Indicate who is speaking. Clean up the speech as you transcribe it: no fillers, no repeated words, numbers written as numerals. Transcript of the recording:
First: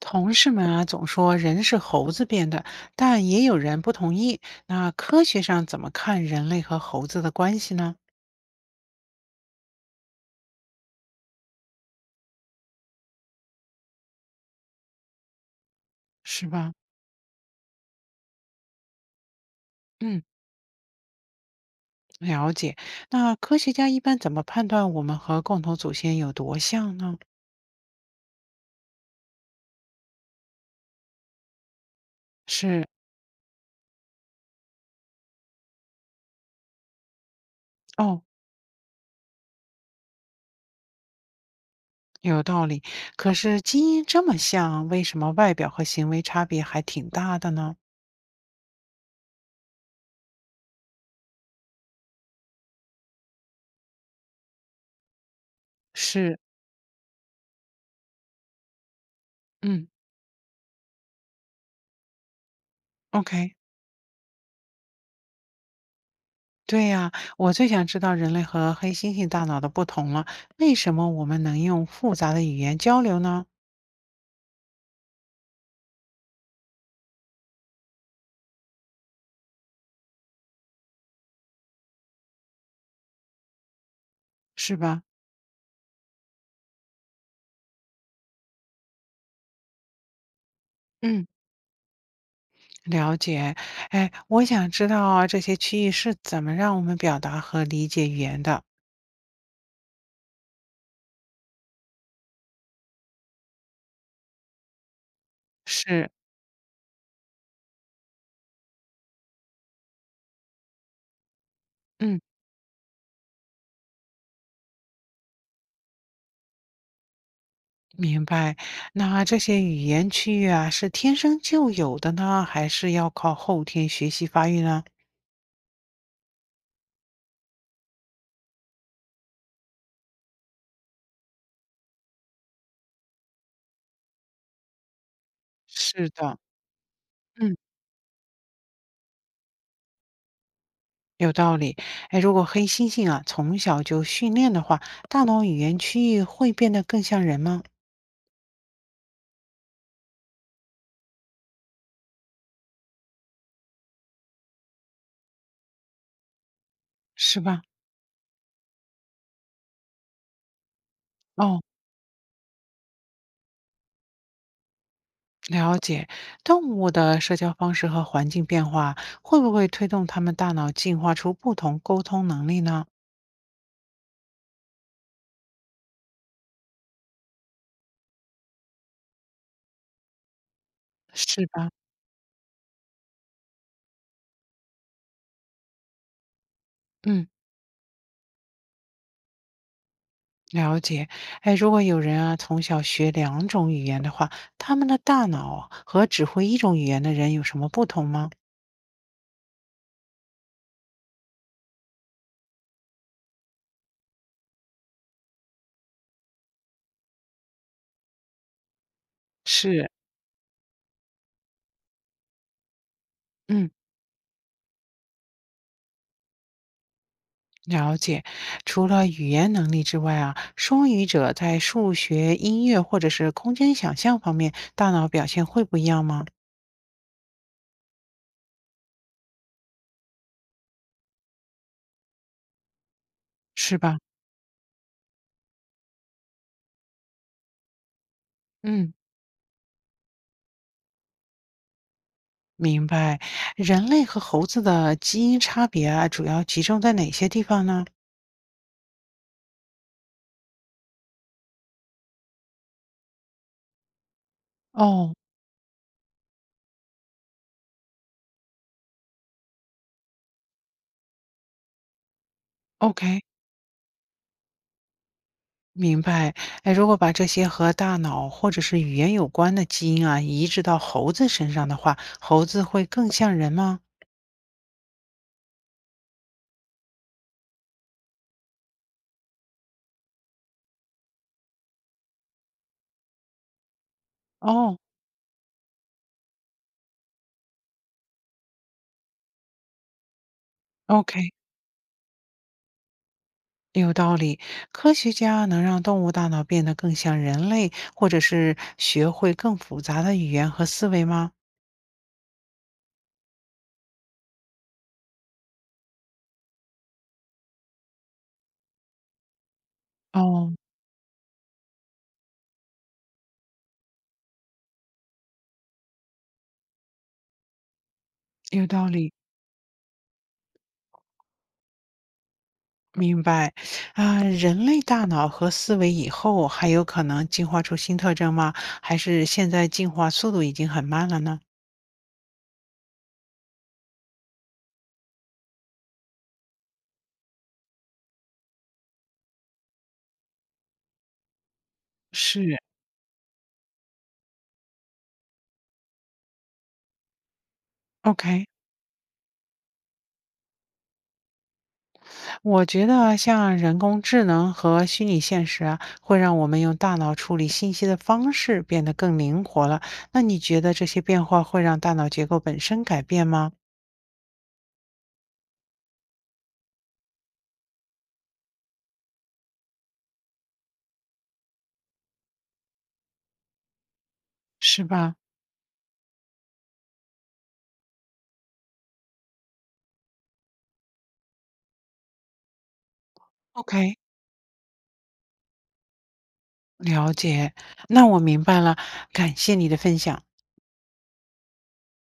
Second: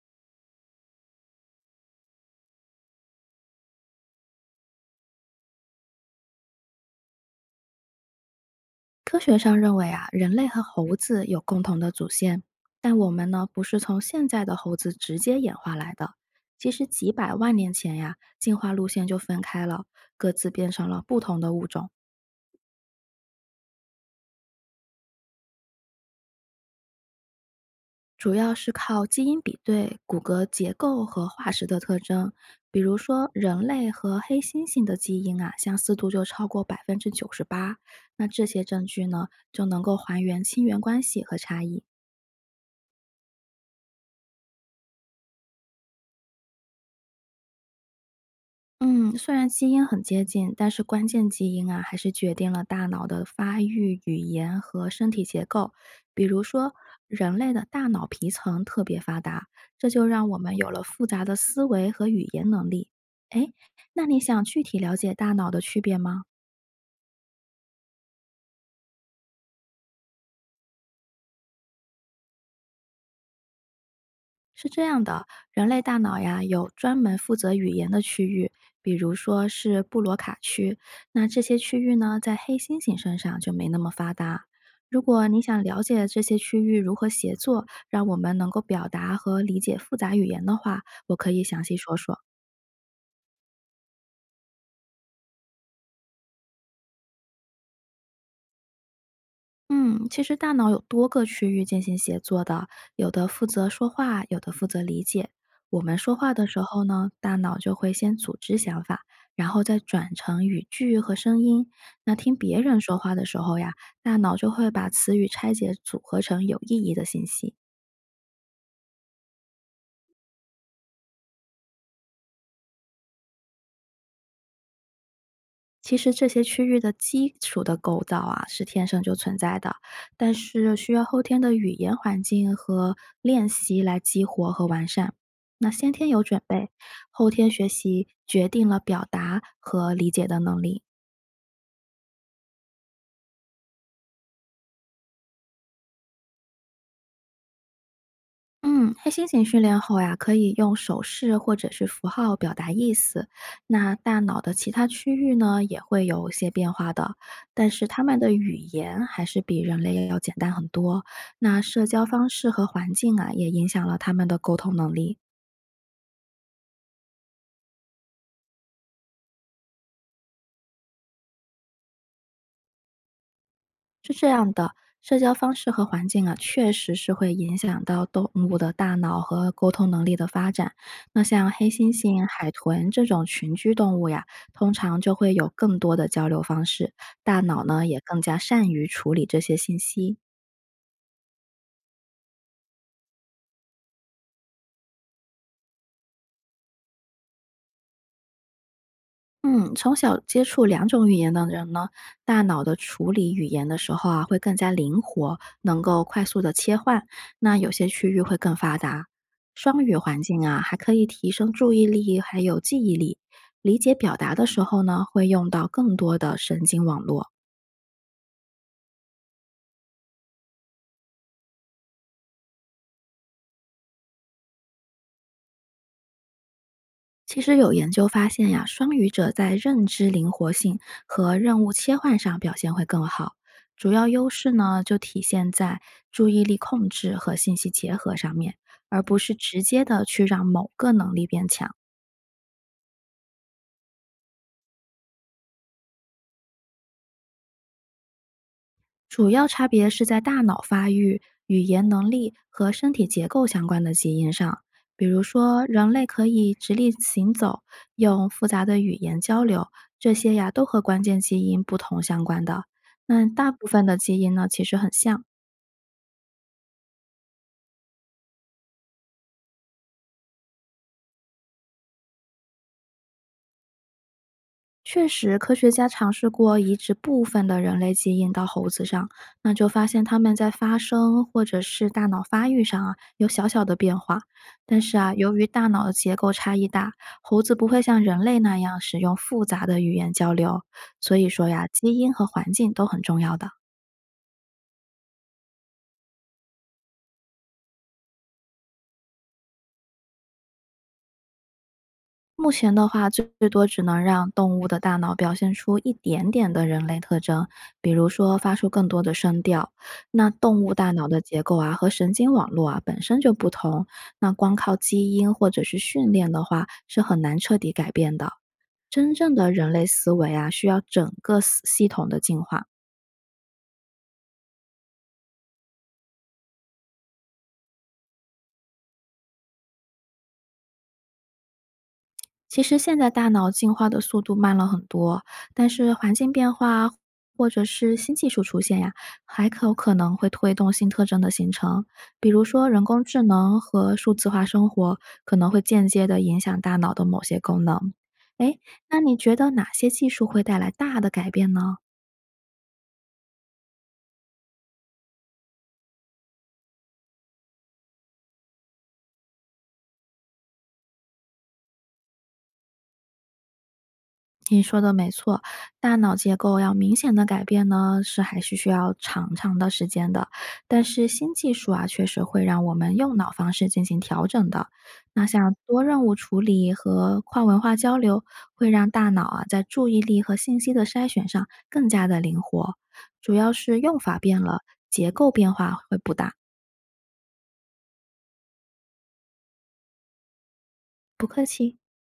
Speaker 1: 同事们啊，总说人是猴子变的，但也有人不同意。那科学上怎么看人类和猴子的关系呢？
Speaker 2: 科学上认为啊，人类和猴子有共同的祖先，但我们呢不是从现在的猴子直接演化来的。
Speaker 1: 是
Speaker 2: 其
Speaker 1: 吧？
Speaker 2: 实几百万年前呀，进化路线就分开了，
Speaker 1: 嗯，
Speaker 2: 各自变成了不同的物种，
Speaker 1: 了解。那科学家一般怎么判断我们和共同祖先有多像呢？
Speaker 2: 主要是靠基因比对、骨骼结构和化石的特征。比
Speaker 1: 是，
Speaker 2: 如说，人类和黑猩猩的基因啊，相似度就超过98%。
Speaker 1: 哦，
Speaker 2: 那这些证据呢，就能够还原亲缘关系和差异。
Speaker 1: 有道理。可是基因这么像，为什么外表和行为差别还挺大的呢？
Speaker 2: 嗯，虽然基因很接近，但是关键基因啊，还是决定了大脑的发育、语言和身体结构。比
Speaker 1: 是，
Speaker 2: 如说，人类的大脑皮层特别发达，这
Speaker 1: 嗯
Speaker 2: 就让我们有了复杂的思维和语言能力。哎，
Speaker 1: ，OK。
Speaker 2: 那你想具体了解大脑的区别吗？
Speaker 1: 对呀，我最想知道人类和黑猩猩大脑的不同了。为什么我们能用复杂的语言交流呢？
Speaker 2: 是这样的，人类大脑呀有专门负责语言的区域，比如说是布罗卡区。那这些区域呢，在黑猩猩身上就没那么发达。
Speaker 1: 是
Speaker 2: 如
Speaker 1: 吧？
Speaker 2: 果你想了解这些区域如何协作，让我们能够表达和理解复杂语言的话，我
Speaker 1: 嗯，
Speaker 2: 可以详细说说。
Speaker 1: 了解。哎，我想知道啊，这些区域是怎么让我们表达和理解语言的？
Speaker 2: 嗯，其实大脑有多个区域进行协作的，有的负责说话，有的负责理解。我们
Speaker 1: 是，
Speaker 2: 说话的时候呢，大脑就会先组织想法，然后再转成语句和声音。那
Speaker 1: 嗯，
Speaker 2: 听别人说话的时候呀，大脑就会把词语拆解组合成有意义的信息。
Speaker 1: 明白。那这些语言区域啊，是天生就有的呢，还是要靠后天学习发育呢？
Speaker 2: 其实这些区域的基础的构造啊，是天生就存在的，但是需要后天的语言环境和练习来激活和完善。那先天
Speaker 1: 是
Speaker 2: 有
Speaker 1: 的，
Speaker 2: 准备，后天
Speaker 1: 嗯。
Speaker 2: 学习决定了表达和理解的能力。
Speaker 1: 有道理，哎，如果黑猩猩啊从小就训练的话，大脑语言区域会变得更像人吗？
Speaker 2: 嗯，黑猩猩训练后呀，可以用手势或者是符号表达意思。那大脑的其他区域呢，也会有些变化的，
Speaker 1: 是吧？
Speaker 2: 但是它们的语言还是比人类要简单很多。那
Speaker 1: 哦，
Speaker 2: 社交方式和环境啊，也影响了它们的沟通能力。
Speaker 1: 了解。动物的社交方式和环境变化，会不会推动他们大脑进化出不同沟通能力呢？
Speaker 2: 社交方式和环境啊，确实是会影响到动物的大脑和沟通能力的发展。那
Speaker 1: 是
Speaker 2: 像黑
Speaker 1: 吧？
Speaker 2: 猩猩、海豚这种群居动物呀，通常就会有更多的交流方式，
Speaker 1: 嗯，
Speaker 2: 大脑呢也更加善于处理这些信息。
Speaker 1: 了解。哎，如果有人啊从小学两种语言的话，他们的大脑和只会一种语言的人有什么不同吗？
Speaker 2: 嗯，从小接触两种语言的人呢，大脑的处理语言的时候啊，会更加灵活，能够快速的切换。那有些区域会更发达。双
Speaker 1: 是，
Speaker 2: 语环境啊，还可以提升注意力，还有记忆力。
Speaker 1: 嗯。
Speaker 2: 理解表达的时候呢，会用到更多的神经网络。
Speaker 1: 了解，除了语言能力之外啊，双语者在数学、音乐或者是空间想象方面，大脑表现会不一样吗？
Speaker 2: 其实有研究发现呀，双语者在认知灵活性和任务切换上表现会更好。
Speaker 1: 是
Speaker 2: 主
Speaker 1: 吧？
Speaker 2: 要优势呢，就体现在注意力控制和信息结合上面，
Speaker 1: 嗯，
Speaker 2: 而不是直接的去让某个能力变强。
Speaker 1: 明白。人类和猴子的基因差别啊，主要集中在哪些地方呢？
Speaker 2: 主要差别是在大脑发育、语言能力和身体结构相关的基因上。比
Speaker 1: 哦
Speaker 2: 如说，人类可以直立行走，用复杂的语言交流，这些呀都和关键基因不同相关的。
Speaker 1: ，OK，
Speaker 2: 那大部分的基因呢，其实很像。
Speaker 1: 明白。哎，如果把这些和大脑或者是语言有关的基因啊，移植到猴子身上的话，猴子会更像人吗？
Speaker 2: 确实，科学家尝试过移植部分的人类基因到猴子上，那就发现它们在发声或者是大脑发育上啊有小小的变化。
Speaker 1: 哦
Speaker 2: 但是啊，由于大脑的结构差异大，猴子不会像人类那样使用复杂的语言交流。所以
Speaker 1: ，OK。
Speaker 2: 说呀，基因和环境都很重要的。
Speaker 1: 有道理，科学家能让动物大脑变得更像人类，或者是学会更复杂的语言和思维吗？
Speaker 2: 目前的话，最多只能让动物的大脑表现出一点点的人类特征，比如说发出更多的声调。那
Speaker 1: 哦，
Speaker 2: 动物大脑的结构啊和神经网络啊本身就不同，那光靠基因或者是训练的话是很难彻底改变的。
Speaker 1: 有道
Speaker 2: 真
Speaker 1: 理，
Speaker 2: 正的人类思维啊，需要整个系统的进化。
Speaker 1: 明白。啊，人类大脑和思维以后还有可能进化出新特征吗？还是现在进化速度已经很慢了呢？
Speaker 2: 其实现在大脑进化的速度慢了很多，但是环境变化或者是新技术出现呀，还可有可能会推动新特征的形成。比如
Speaker 1: 是
Speaker 2: 说，人工智能和数字化生活可能会间接的影响大脑的某些功能。
Speaker 1: ，OK。
Speaker 2: 诶，那你觉得哪些技术会带来大的改变呢？
Speaker 1: 我觉得啊像人工智能和虚拟现实啊，会让我们用大脑处理信息的方式变得更灵活了。那你觉得这些变化会让大脑结构本身改变吗？
Speaker 2: 你说的没错，大脑结构要明显的改变呢，是还是需要长长的时间的。但是新技术啊，确实会让我们用脑方式进行调整的。
Speaker 1: 是吧
Speaker 2: 那像多任务处理和跨文化交流，会让大脑啊在注意力和信息的筛选上更加的灵活。主要是
Speaker 1: ？OK，
Speaker 2: 用法变了，结构变化会不大。
Speaker 1: 了解。那我明白了，感谢你的分享。